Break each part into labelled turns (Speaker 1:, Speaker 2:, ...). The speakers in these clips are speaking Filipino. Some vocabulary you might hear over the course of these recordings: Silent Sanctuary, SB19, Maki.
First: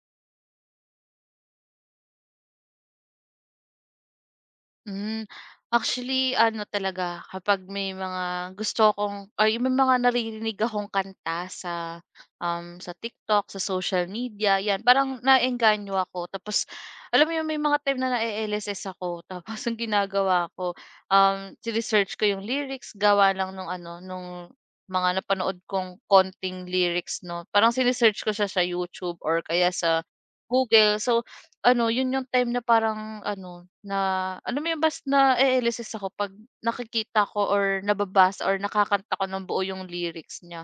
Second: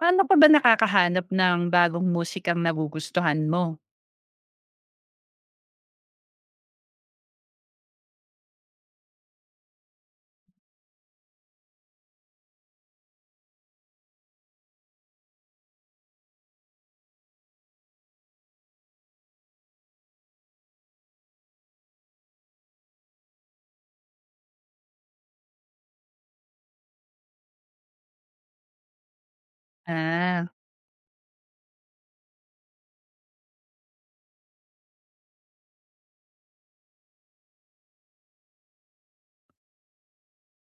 Speaker 1: Paano ka ba nakakahanap ng bagong musikang nagugustuhan mo?
Speaker 2: Hmm, actually ano talaga kapag may mga gusto kong, ay may mga naririnig akong kanta sa TikTok, sa social media, 'yan parang naeengganyo ako tapos alam mo 'yun may mga time na na-e-LSS ako tapos ang ginagawa ko, sine-search ko 'yung lyrics gawa lang nung ano nung mga napanood kong konting lyrics 'no, parang sine-search ko siya sa YouTube or kaya sa
Speaker 1: Ah,
Speaker 2: Google. So ano, yun yung time na parang ano, na alam mo yun bas nae-elisist ako 'pag nakikita ko or nababasa or nakakanta ko ng buo yung lyrics niya,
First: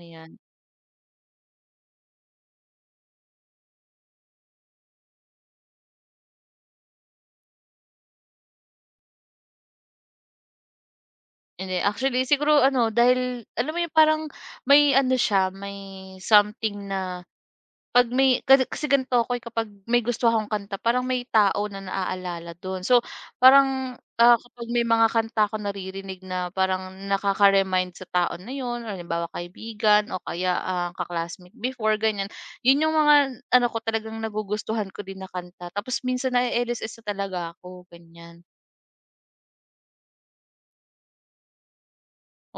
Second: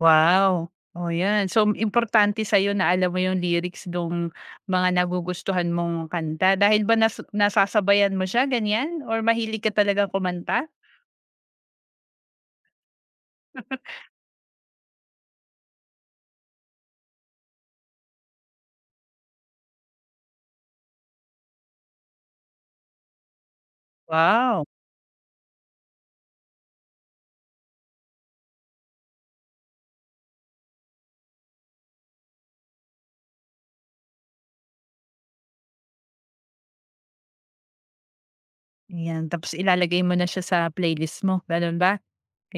Speaker 2: ayan.
Speaker 1: Oh, yan. So, importante sa'yo na alam mo yung lyrics ng mga nagugustuhan mong kanta. Dahil ba nasasabayan mo siya, ganyan? Or mahilig ka talaga kumanta?
Speaker 2: Hindi, actually siguro ano dahil alam mo yung parang may ano siya, may something na 'pag may kasi kasi ganito ako, eh, kapag may gusto akong kanta parang may tao na naaalala dun. So parang, ah,
Speaker 1: Wow!
Speaker 2: kapag may mga kanta akong naririnig na parang nakaka-remind sa tao na yun or halimbawa kaibigan o kaya, ang ka before ganyan, yun yung mga ano ko talagang nagugustuhan ko din na kanta tapos minsan na-e-LSS na talaga ako, ganyan.
Speaker 1: Ayan, tapos ilalagay mo na siya sa playlist mo, ganun ba?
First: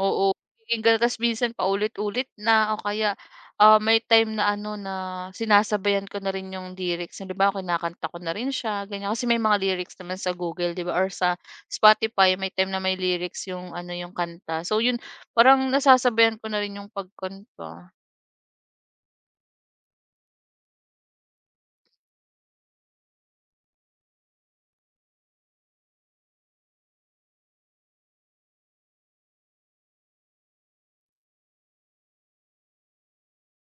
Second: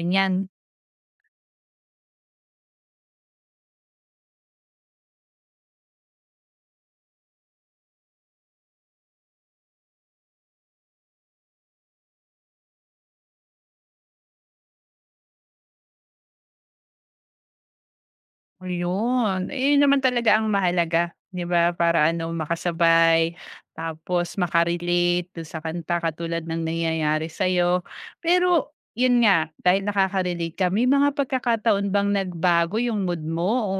Speaker 2: Oo, magiging gano'n ta's minsan paulit-ulit na o kaya, ah, may time na ano na sinasabayan ko na rin yung lyrics. Halimbawa kinakanta ko na rin siya ganyan, kasi may mga lyrics naman sa Google 'di ba or sa Spotify may time na may lyrics yung ano yung kanta. So yun, parang nasasabayan ko na rin yung pagkanta.
Speaker 1: Ayun, yun naman talaga ang mahalaga, 'di ba? Para ano, makasabay, tapos maka-relate doon sa kanta katulad ng nangyayari sa'yo. Pero yun nga, dahil nakaka-relate ka, may mga pagkakataon bang nagbago yung mood mo o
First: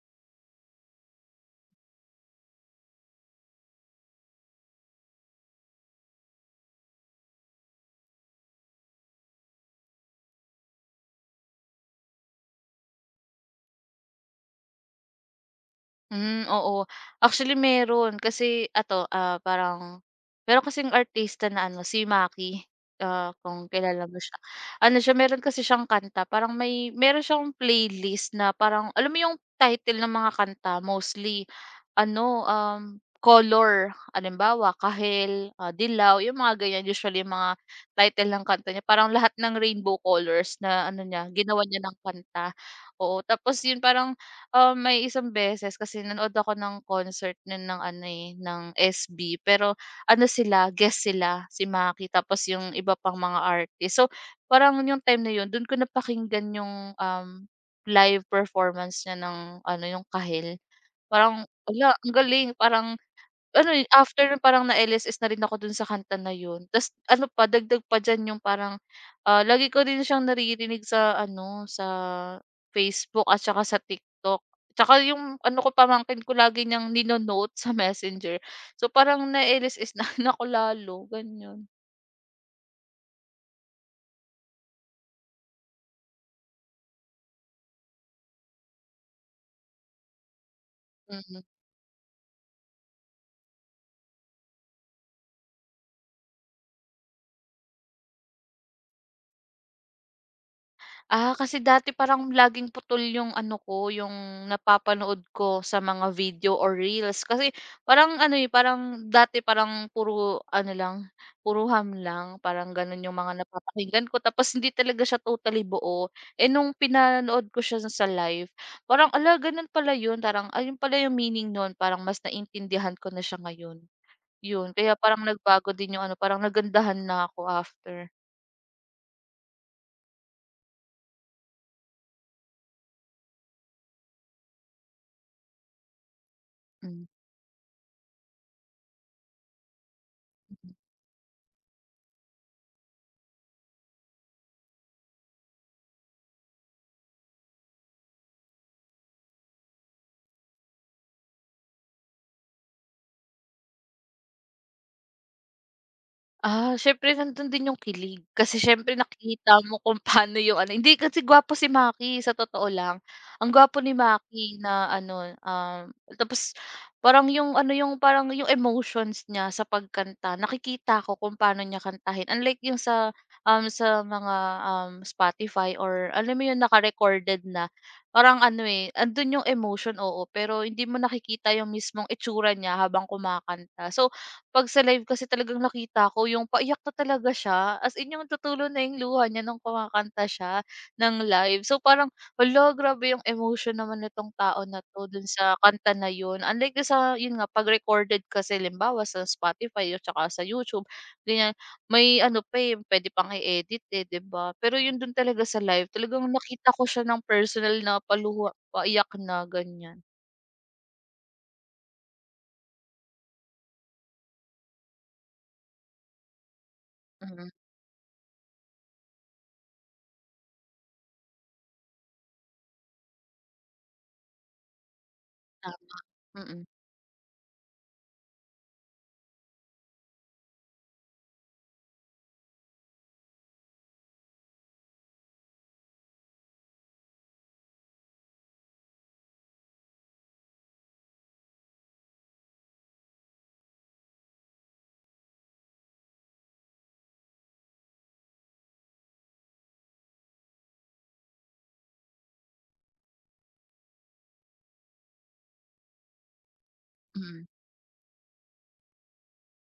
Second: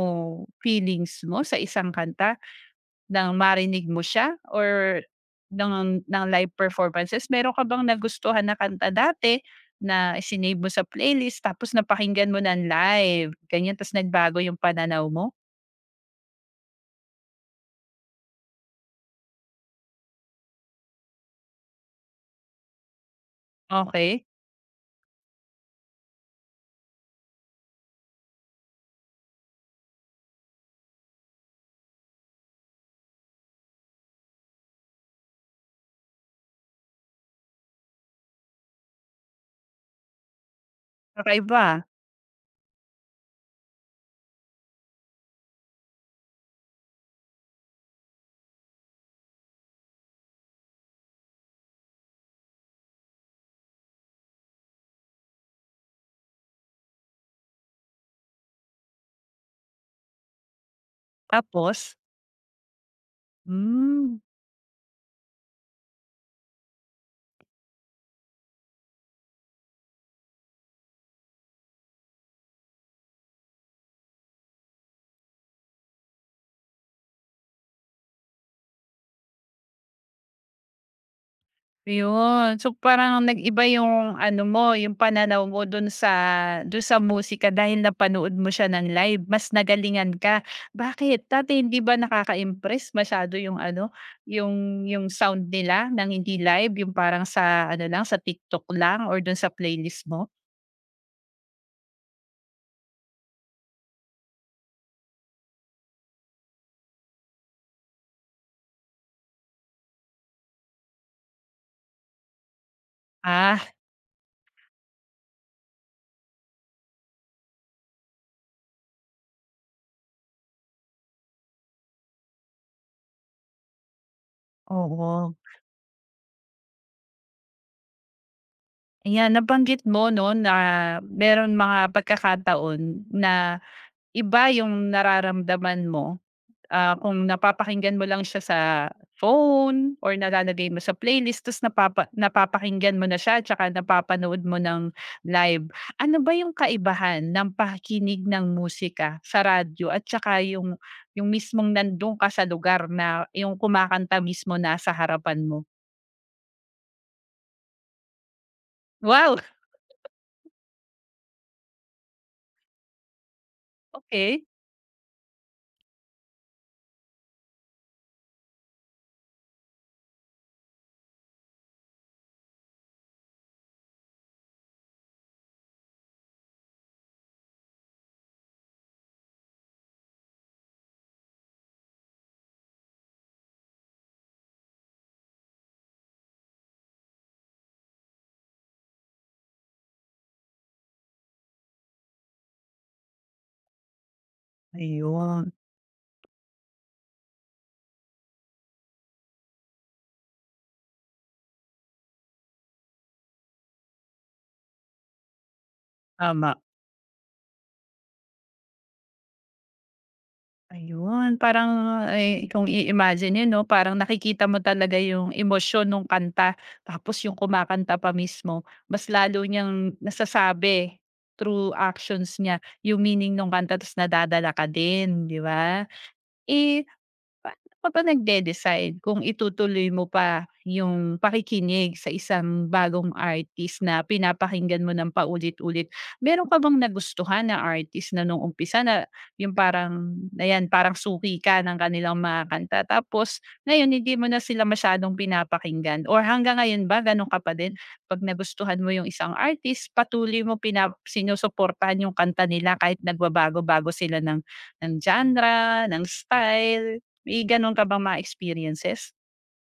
Speaker 1: feelings mo sa isang kanta? Nang marinig mo siya or ng live performances, meron ka bang nagustuhan na kanta dati na isinave mo sa playlist tapos napakinggan mo ng live, ganyan ta's nagbago yung pananaw mo?
Speaker 2: Oo. Actually meron kasi ato, ah, parang meron kasing artista na ano si Maki, ah, kung kilala mo
Speaker 1: Okey,
Speaker 2: siya. Ano siya meron kasi siyang kanta parang may meron siyang playlist na parang alam mo yung title ng mga kanta mostly ano, color. Halimbawa kahel, ah, dilaw, yung mga ganyan usually yung mga title ng kanta niya parang lahat ng rainbow colors na ano niya
Speaker 1: kakaiba.
Speaker 2: ginawa niya ng kanta. Oo, tapos yun parang may isang beses kasi nanood ako ng concert nun ng ano, eh, ng SB pero ano sila, guest sila, si Maki tapos yung iba pang mga artist. So, parang yung time na yun dun ko napakinggan yung, live performance niya ng ano, yung Kahil. Parang, hala
Speaker 1: Tapos?
Speaker 2: ang galing, parang ano, eh,
Speaker 1: Hmm.
Speaker 2: after nun parang na-LSS na rin ako dun sa kanta na yun ta's ano pa dagdag pa diyan yung parang, ah, lagi ko rin siyang naririnig sa ano, sa Facebook at saka sa TikTok. Tsaka yung ano ko, pamangkin ko lagi niyang nino-note sa Messenger. So, parang na-LSS na rin ako lalo, ganyan.
Speaker 1: Ayun. So, parang nag-iba yung ano mo, yung pananaw mo dun sa sa musika dahil napanood mo siya ng live, mas nagalingan ka. Bakit?
Speaker 2: Mm.
Speaker 1: Dati hindi ba nakaka-impress masyado yung ano, yung sound nila ng hindi live, yung parang sa ano lang, sa TikTok lang or dun sa playlist mo?
Speaker 2: Ah, kasi dati parang laging putol yung ano ko, yung napapanood ko sa mga video or reels. Kasi parang ano, eh, parang dati parang puro ano lang, puro ham lang, parang ganun yung mga
Speaker 1: Ah,
Speaker 2: napapakinggan ko. Tapos hindi talaga siya totally buo. Eh nung pinanood ko siya sa live, parang ala, ganun pala yun. Parang ayun pala yung meaning nun. Parang mas naintindihan ko na siya ngayon. Yun. Kaya parang
Speaker 1: oo.
Speaker 2: nagbago din yung ano, parang nagandahan na ako after.
Speaker 1: Ayan, nabanggit mo no na meron mga pagkakataon na iba yung nararamdaman mo. Ah,
Speaker 2: Mm.
Speaker 1: kung napapakinggan mo lang siya sa phone or nalalagay mo sa playlist ta's napapakinggan mo na siya tsaka napapanood mo ng live. Ano ba yung kaibahan ng pakikinig ng musika sa radyo at tsaka yung mismong nando'n ka sa lugar na yung kumakanta mismo nasa harapan mo?
Speaker 2: Ah, siyempre nandun din yung kilig. Kasi siyempre
Speaker 1: Wow,
Speaker 2: nakikita mo kung paano yung ano hindi kasi gwapo si Maki sa totoo lang. Ang gwapo ni
Speaker 1: okay.
Speaker 2: Maki na ano, tapos parang yung ano, yung parang yung emotions niya sa pagkanta nakikita ko kung paano niya kantahin. Unlike yung sa, Spotify or alam mo yun naka-recorded na. Parang ano, eh, andun yung emotion oo, pero hindi mo nakikita yung mismong itsura niya habang kumakanta. So, 'pag sa live kasi talagang nakita ko yung paiyak na talaga siya, as in yung tutulo na yung luha niya nung kumakanta siya ng live. So parang, hala grabe yung emotion naman nitong tao na 'to dun
Speaker 1: Ayun,
Speaker 2: sa kanta na yun. Unlike do'n sa yun nga 'pag recorded kasi halimbawa sa Spotify at saka sa YouTube ganyan, may ano pa, eh, puwede pang i-edit, eh, 'di ba? Pero yun dun talaga sa live talagang
Speaker 1: tama.
Speaker 2: nakita ko siya ng personal na paluha paiyak na ganyan.
Speaker 1: Ayun, parang, kung i-imagine 'yun 'no, parang nakikita mo talaga yung emosyon ng kanta, tapos yung
Speaker 2: Mm,
Speaker 1: kumakanta pa mismo mas lalo niyang nasasabi through actions niya yung meaning ng kanta ta's nadadala ka din, 'di ba?
Speaker 2: tama, mm,
Speaker 1: Eh, Paano ka ba nagde-decide kung itutuloy mo pa yung pakikinig sa isang bagong artist na pinapakinggan mo ng paulit-ulit? Meron ka bang nagustuhan na artist na nung umpisa na yung parang, ayan, parang suki ka ng kanilang mga kanta tapos ngayon hindi mo na sila masyadong pinapakinggan or hanggang ngayon ba gano'n ka pa din? 'Pag nagustuhan mo yung isang artist, patuloy mo sinusuportahan yung kanta nila kahit nagbabago-bago sila ng genre, ng style? May
Speaker 2: mm.
Speaker 1: gano'n ka bang mga experiences?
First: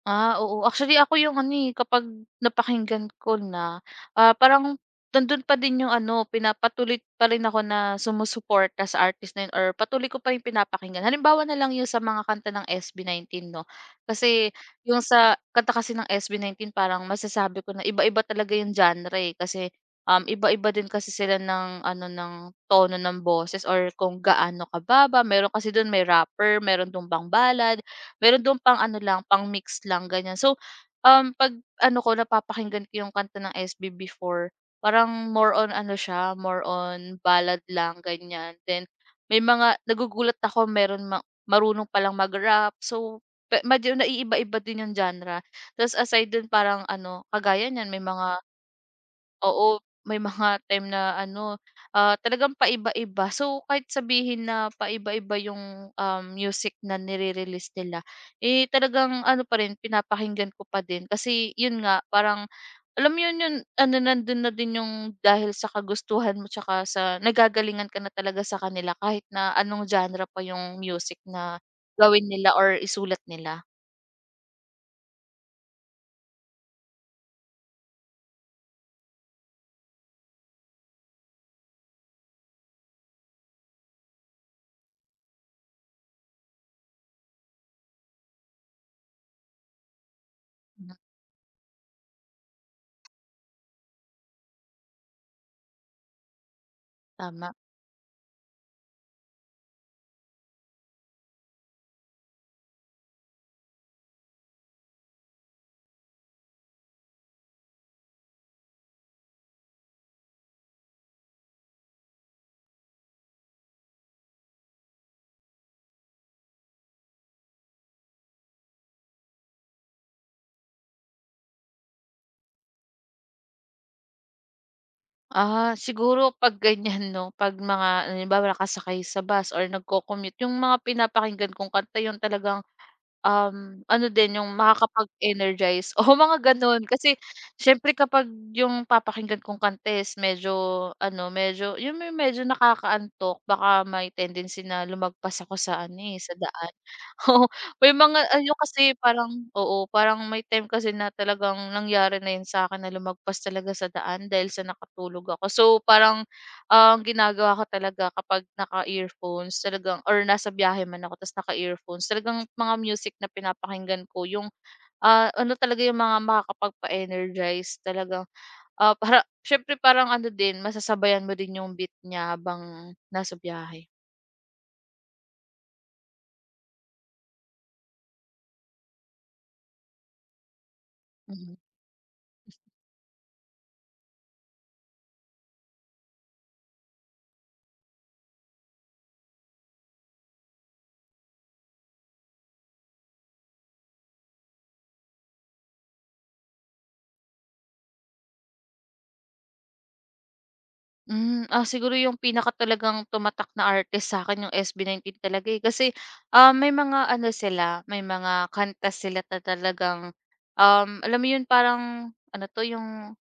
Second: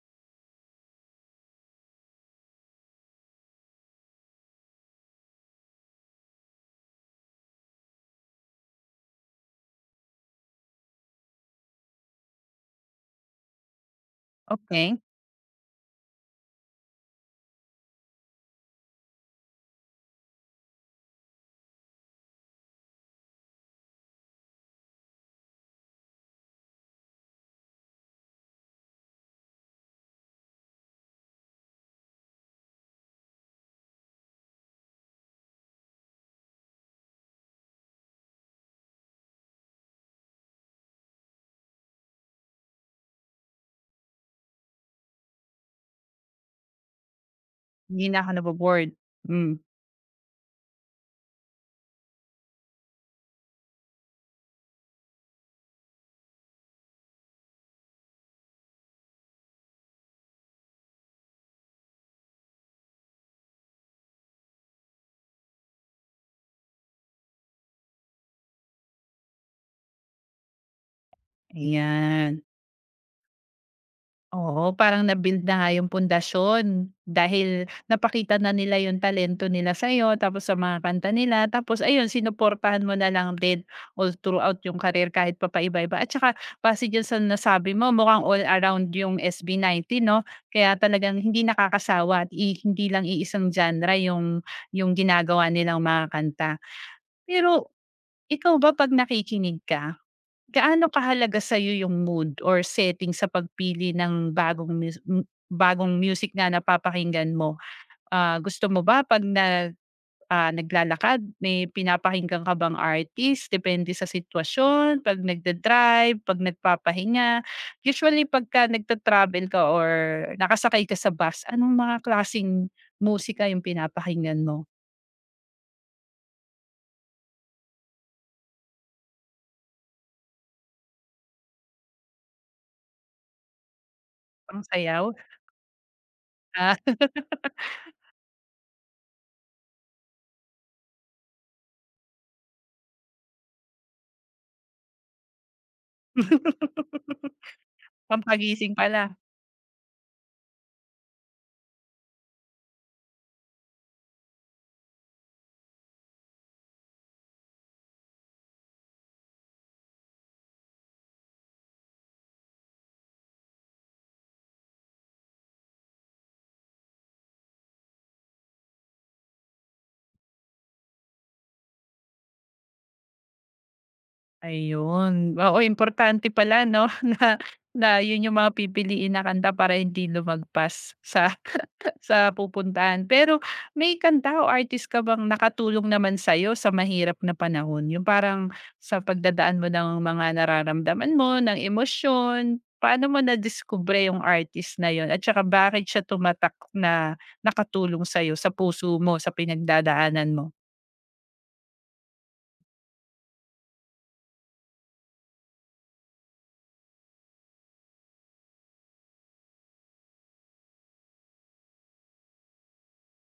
Speaker 2: Ah, oo. Actually ako yung ano, eh, kapag napakinggan ko na, ah, parang nandun pa din yung ano, pinapatuloy pa rin ako na sumusuporta sa artist na yun or patuloy ko pa rin pinapakinggan. Halimbawa na lang yung sa mga kanta ng SB19 'no. Kasi
Speaker 1: Okay,
Speaker 2: yung sa kanta kasi ng SB19 parang masasabi ko na iba-iba talaga yung genre, eh. Kasi, iba-iba din kasi sila ng ano, ng tono ng boses or kung gaano kababa. Meron kasi dun may rapper, meron tumbang ballad. Meron do'n pang ano lang, pang-mix lang ganyan. So, 'pag ano ko napapakinggan ko yung kanta ng SB before, parang more on ano siya, more on ballad lang ganyan. Then may mga nagugulat ako meron ma marunong palang mag-rap. So, pe medyo naiiba-iba din yung genre. Ta's aside do'n parang ano, kagaya niyan may
Speaker 1: hindi na ako
Speaker 2: mga.
Speaker 1: nabo-bored. Hmm,
Speaker 2: Oo, may mga time na ano, ah, talagang paiba-iba. So, kahit sabihin na paiba-iba yung, music na nire-release nila, eh, talagang ano pa rin, pinapakinggan ko pa din. Kasi yun nga, parang alam mo yun, yun ano, nandun na din yung dahil sa kagustuhan mo tsaka sa nagagalingan ka na talaga sa kanila kahit na anong genre pa yung music na gawin
Speaker 1: ayan.
Speaker 2: nila or isulat nila.
Speaker 1: Oo, parang na-build na nga yung pundasyon dahil napakita na nila yung talento nila sa'yo tapos sa mga kanta nila tapos ayun sinuportahan mo na lang din all throughout yung career kahit papaiba-iba at saka base diyan sa nasabi mo mukhang all around yung SB19 'no? Kaya
Speaker 2: Mhm,
Speaker 1: talagang hindi nakakasawa at hindi lang iisang genre yung ginagawa nilang mga kanta.
Speaker 2: tama.
Speaker 1: Pero Ikaw ba 'pag nakikinig ka, gaano kahalaga sa'yo yung mood or setting sa pagpili ng bagong mus m bagong music na napapakinggan mo? Ah, gusto mo ba 'pag naglalakad may pinapakinggan ka bang artist depende sa sitwasyon, 'pag nagda-drive, 'pag nagpapahinga? Usually pagka nagta-travel ka or nakasakay ka sa bus, anong mga klasing musika yung pinapakinggan mo?
Speaker 2: Ah, siguro 'pag ganyan 'no, 'pag mga halimbawa nakasakay sa bus or nagco-commute, yung mga pinapakinggan kong kanta yung talagang. Ano din yung
Speaker 1: Pang sayaw?
Speaker 2: makakapag-energize o mga
Speaker 1: Ah.
Speaker 2: gano'n. Kasi siyempre kapag yung papakinggan kong kanta is medyo ano, medyo yung may medyo nakakaantok baka may tendency na lumagpas ako sa ano, eh, sa daan. Oo, may mga ano
Speaker 1: Pampagising
Speaker 2: kasi
Speaker 1: pala.
Speaker 2: parang oo, parang may time kasi na talagang nangyari na yun sa akin na lumagpas talaga sa daan dahil sa nakatulog ako. So, parang ang ginagawa ko talaga kapag naka-earphones talagang or nasa biyahe man ako ta's naka-earphones, talagang mga music na pinapakinggan ko yung, ano talaga yung mga makakapagpa-energize talagang, ah, para siyempre parang ano din masasabayan mo din yung beat niya habang nasa biyahe.
Speaker 1: Ayun. Oo, importante pala 'no, na na yun yung mga pipiliin na kanta para hindi lumagpas sa
Speaker 2: Mhm. Mm.
Speaker 1: sa pupuntahan. Pero may kanta o artist ka bang nakatulong naman sa'yo sa mahirap na panahon? Yung parang sa pagdadaan mo ng mga nararamdaman mo, ng emosyon, paano mo na discover yung artist na yun at saka bakit siya tumatak na nakatulong sa'yo, sa puso mo, sa pinagdadaanan mo?
Speaker 2: Ah, siguro yung pinaka talagang tumatak na artist sa akin yung SB19 talaga, eh, kasi, ah, may mga ano sila, may mga kanta sila na talagang, um, alam mo yun parang ano 'to yung.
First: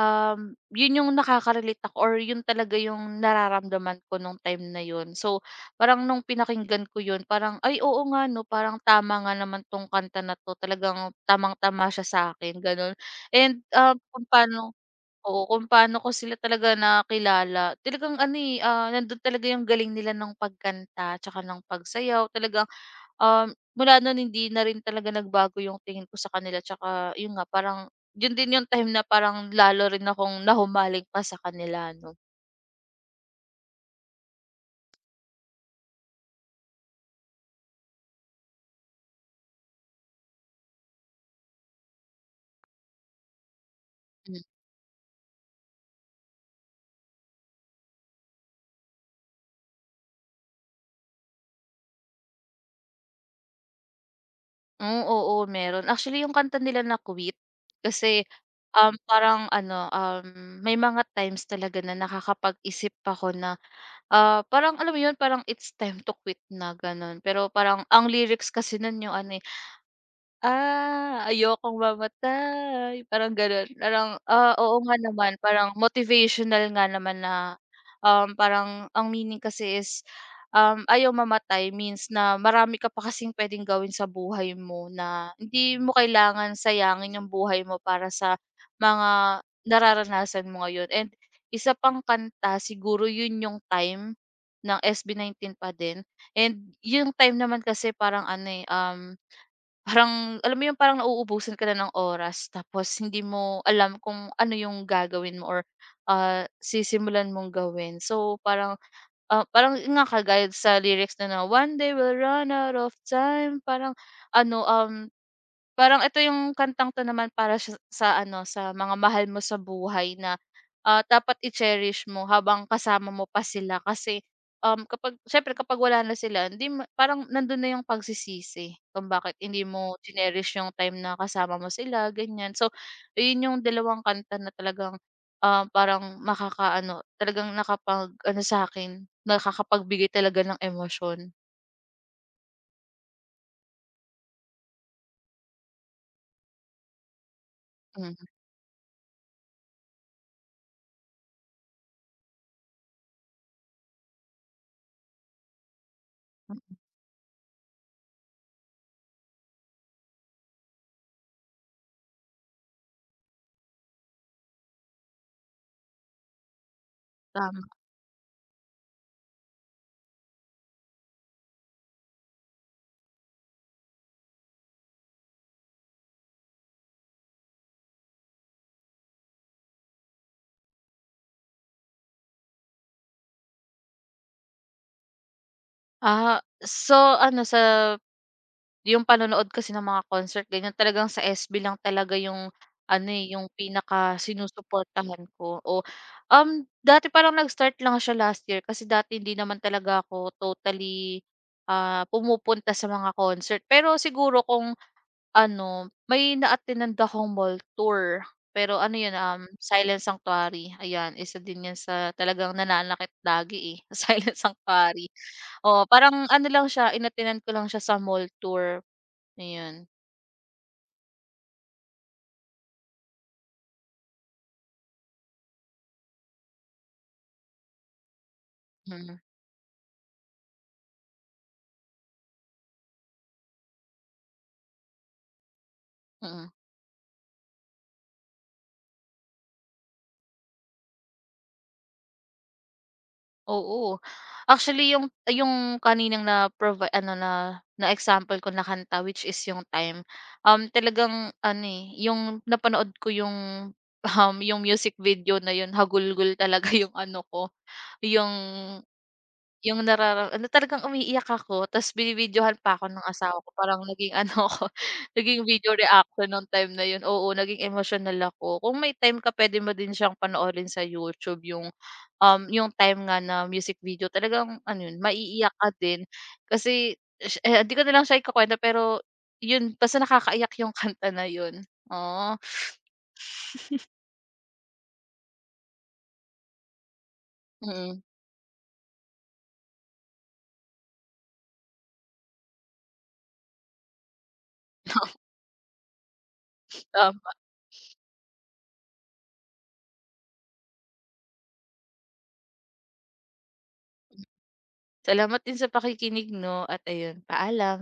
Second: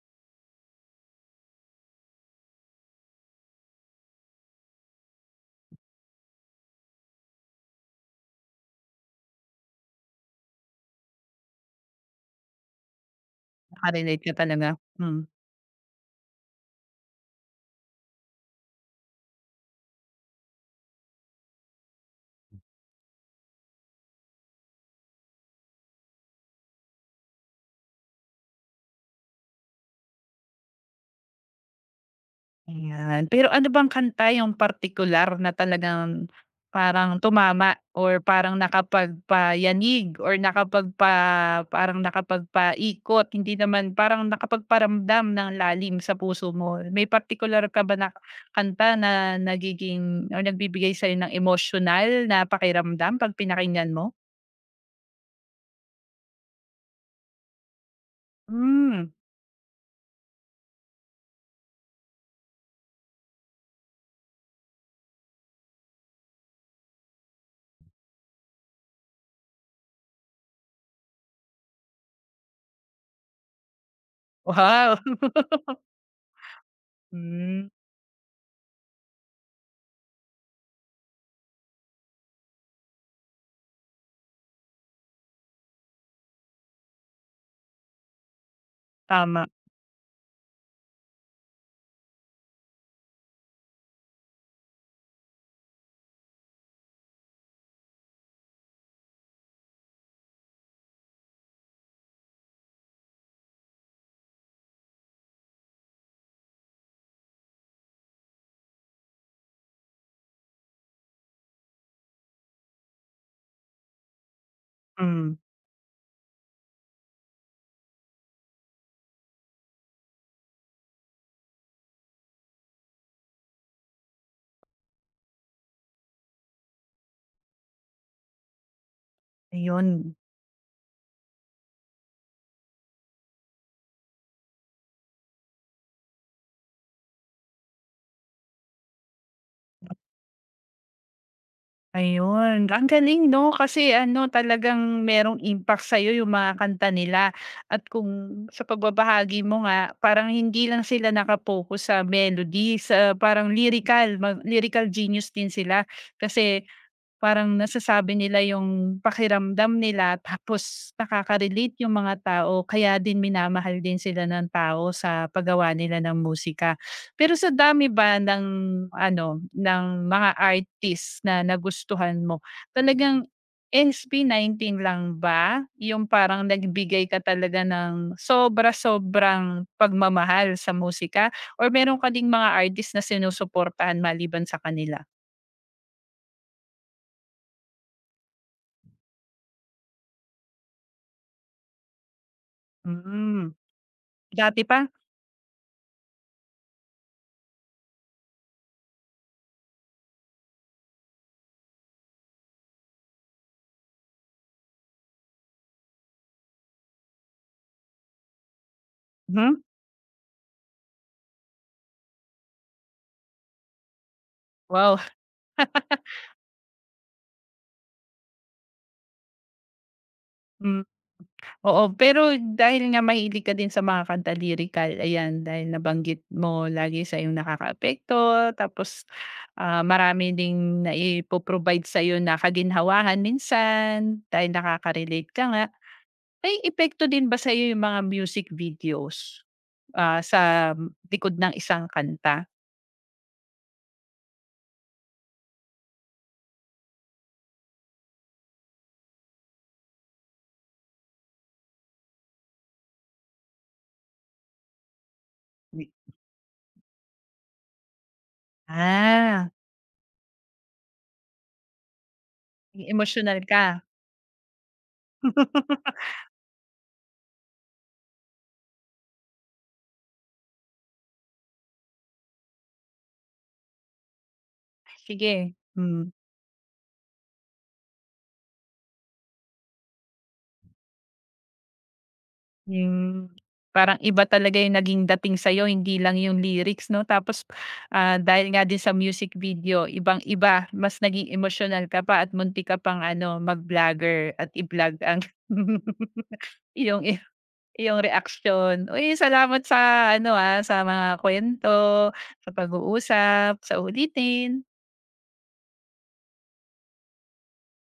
Speaker 2: Yun yung nakaka-relate ako or yun talaga yung nararamdaman ko nung time na yun. So, parang nung pinakinggan ko yun, parang, "Ay, oo nga 'no, parang tama nga naman 'tong kanta na 'to, talagang tamang-tama siya sa akin." Gano'n. And, ah,
Speaker 1: Naka-relate
Speaker 2: kung
Speaker 1: ka talaga?
Speaker 2: paano
Speaker 1: Hmm.
Speaker 2: oo, kung paano ko sila talaga nakilala, talagang ano, eh, ah, nandun talaga yung galing nila ng pagkanta, tsaka ng pagsayaw. Talagang. Mula nun hindi na rin talaga nagbago yung tingin ko sa kanila tsaka yun nga parang yun din yung time na parang lalo rin akong nahumaling pa sa kanila 'no.
Speaker 1: Ayan. Pero ano bang kanta yung partikular na talagang parang tumama or parang nakapagpayanig or parang nakapagpaikot, hindi naman parang
Speaker 2: Hmm.
Speaker 1: nakapagparamdam ng lalim sa puso mo. May partikular ka ba na kanta na nagiging or nagbibigay sa'yo ng emotional na pakiramdam 'pag pinakinggan mo?
Speaker 2: Hmm, oo meron. Actually yung kanta nila na "Quit" kasi, um, hmm,
Speaker 1: Hmm,
Speaker 2: parang ano, um, may mga times talaga na nakakapag-isip ako na, ah, parang alam mo yun parang it's time to quit na gano'n. Pero parang ang lyrics kasi nun yung ano, eh, ah, ayokong mamatay, parang gano'n. Parang, ah, oo nga
Speaker 1: wow.
Speaker 2: naman, parang motivational nga naman na,
Speaker 1: Hmm,
Speaker 2: um, parang ang meaning kasi is, um, ayaw mamatay means na marami ka pa kasing puwedeng gawin sa buhay mo na hindi mo kailangan sayangin yung buhay mo para sa mga
Speaker 1: tama.
Speaker 2: nararanasan mo ngayon. And isa pang kanta siguro yun yung Time ng SB19 pa din and yung Time naman kasi parang ano, eh. Parang alam mo 'yun, parang nauubusan ka na ng oras tapos hindi mo alam kung ano 'yung gagawin mo or, ah, sisimulan mong gawin. So parang, ah, parang 'yun nga kagaya sa lyrics na na, "One day we'll run out of time." Parang ano, um.
Speaker 1: Hmm,
Speaker 2: Parang ito yung kantang 'to naman para siya sa ano, sa mga mahal mo sa buhay na, ah, dapat i-cherish mo habang kasama mo pa sila kasi, um, kapag siyempre kapag wala na sila hindi mo parang nandun na yung pagsisisi kung bakit hindi mo
Speaker 1: ayun.
Speaker 2: cherish yung time na kasama mo sila, ganyan. So, ayun yung dalawang kanta na talagang, ah, parang makakaano, talagang nakapag-ano sa akin nakakapagbigay talaga ng emosyon.
Speaker 1: Ayun, ang galing 'no, kasi ano talagang merong impact sa'yo yung mga kanta nila at kung
Speaker 2: Mm,
Speaker 1: sa pagbabahagi mo nga parang hindi lang sila nakapokus sa melody, sa parang lyrical, lyrical genius din sila kasi parang nasasabi nila yung pakiramdam nila tapos nakaka-relate yung mga tao kaya din minamahal din sila ng tao sa paggawa nila ng musika. Pero sa
Speaker 2: tama.
Speaker 1: dami ba ng ano, ng mga artist na nagustuhan mo, talagang SB19 lang ba yung parang nagbigay ka talaga ng sobra-sobrang pagmamahal sa musika or meron ka ding mga artist na sinusuportahan maliban sa kanila?
Speaker 2: Ah, so ano sa yung panonood kasi ng mga concert ganyan talagang sa SB lang talaga yung ano, eh, yung
Speaker 1: Hmm,
Speaker 2: pinaka
Speaker 1: dati pa?
Speaker 2: sinusuportahan ko o um, dati parang nag-start lang siya last year kasi dati hindi naman talaga ako totally, ah, pumupunta sa mga concert. Pero siguro kung ano, may na-attend-nan akong mall tour, pero ano yun,
Speaker 1: Mhm,
Speaker 2: Silent Sanctuary, ayan, isa din yan sa talagang nananakit lagi, eh, Silent
Speaker 1: wow,
Speaker 2: Sanctuary. Oo, parang ano lang siya, inatinan ko lang siya sa mall tour, ayun.
Speaker 1: hmm, oo. Pero dahil nga mahilig ka din sa mga kanta lirikal, ayan, dahil nabanggit mo lagi sa'yong nakakaapekto tapos,
Speaker 2: Mm,
Speaker 1: marami ding naipo-provide sa'yo na kaginhawahan minsan dahil nakaka-relate ka nga.
Speaker 2: mm.
Speaker 1: May epekto din ba sa'yo yung mga music videos, sa likod ng isang kanta?
Speaker 2: Oo, actually yung kaninang na-provi ano na na example ko na kanta which is yung "Time", um, talagang ano, eh, yung napanood ko yung, yung music video na yun hagulgol talaga yung ano ko, yung.
Speaker 1: Ah,
Speaker 2: Yung narara ano talagang umiiyak ako tapos binibidyohan pa ako ng
Speaker 1: emotional
Speaker 2: asawa ko
Speaker 1: ka.
Speaker 2: parang naging ano ako, naging video reaction nung time na yun, oo naging emotional ako. Kung may time ka pwede mo din siyang panoorin sa YouTube, yung time nga na music video talagang ano yun maiiyak
Speaker 1: Sige,
Speaker 2: ka din
Speaker 1: hmm.
Speaker 2: kasi ish eh, hindi ko na lang siya ikukuwento pero yun basta nakakaiyak yung kanta na yun. Oo,
Speaker 1: Yung parang iba talaga yung naging dating sa'yo hindi lang yung lyrics 'no? Tapos,
Speaker 2: mm,
Speaker 1: dahil nga din sa music video ibang-iba mas naging emotional ka pa at muntik ka pang ano mag-vlogger at i-vlog ang iyong
Speaker 2: tama.
Speaker 1: iyong reaction. Uy, salamat sa sa mga kuwento, sa pag-uusap, sa ulitin
Speaker 2: Salamat din sa pakikinig 'no at ayun, paalam.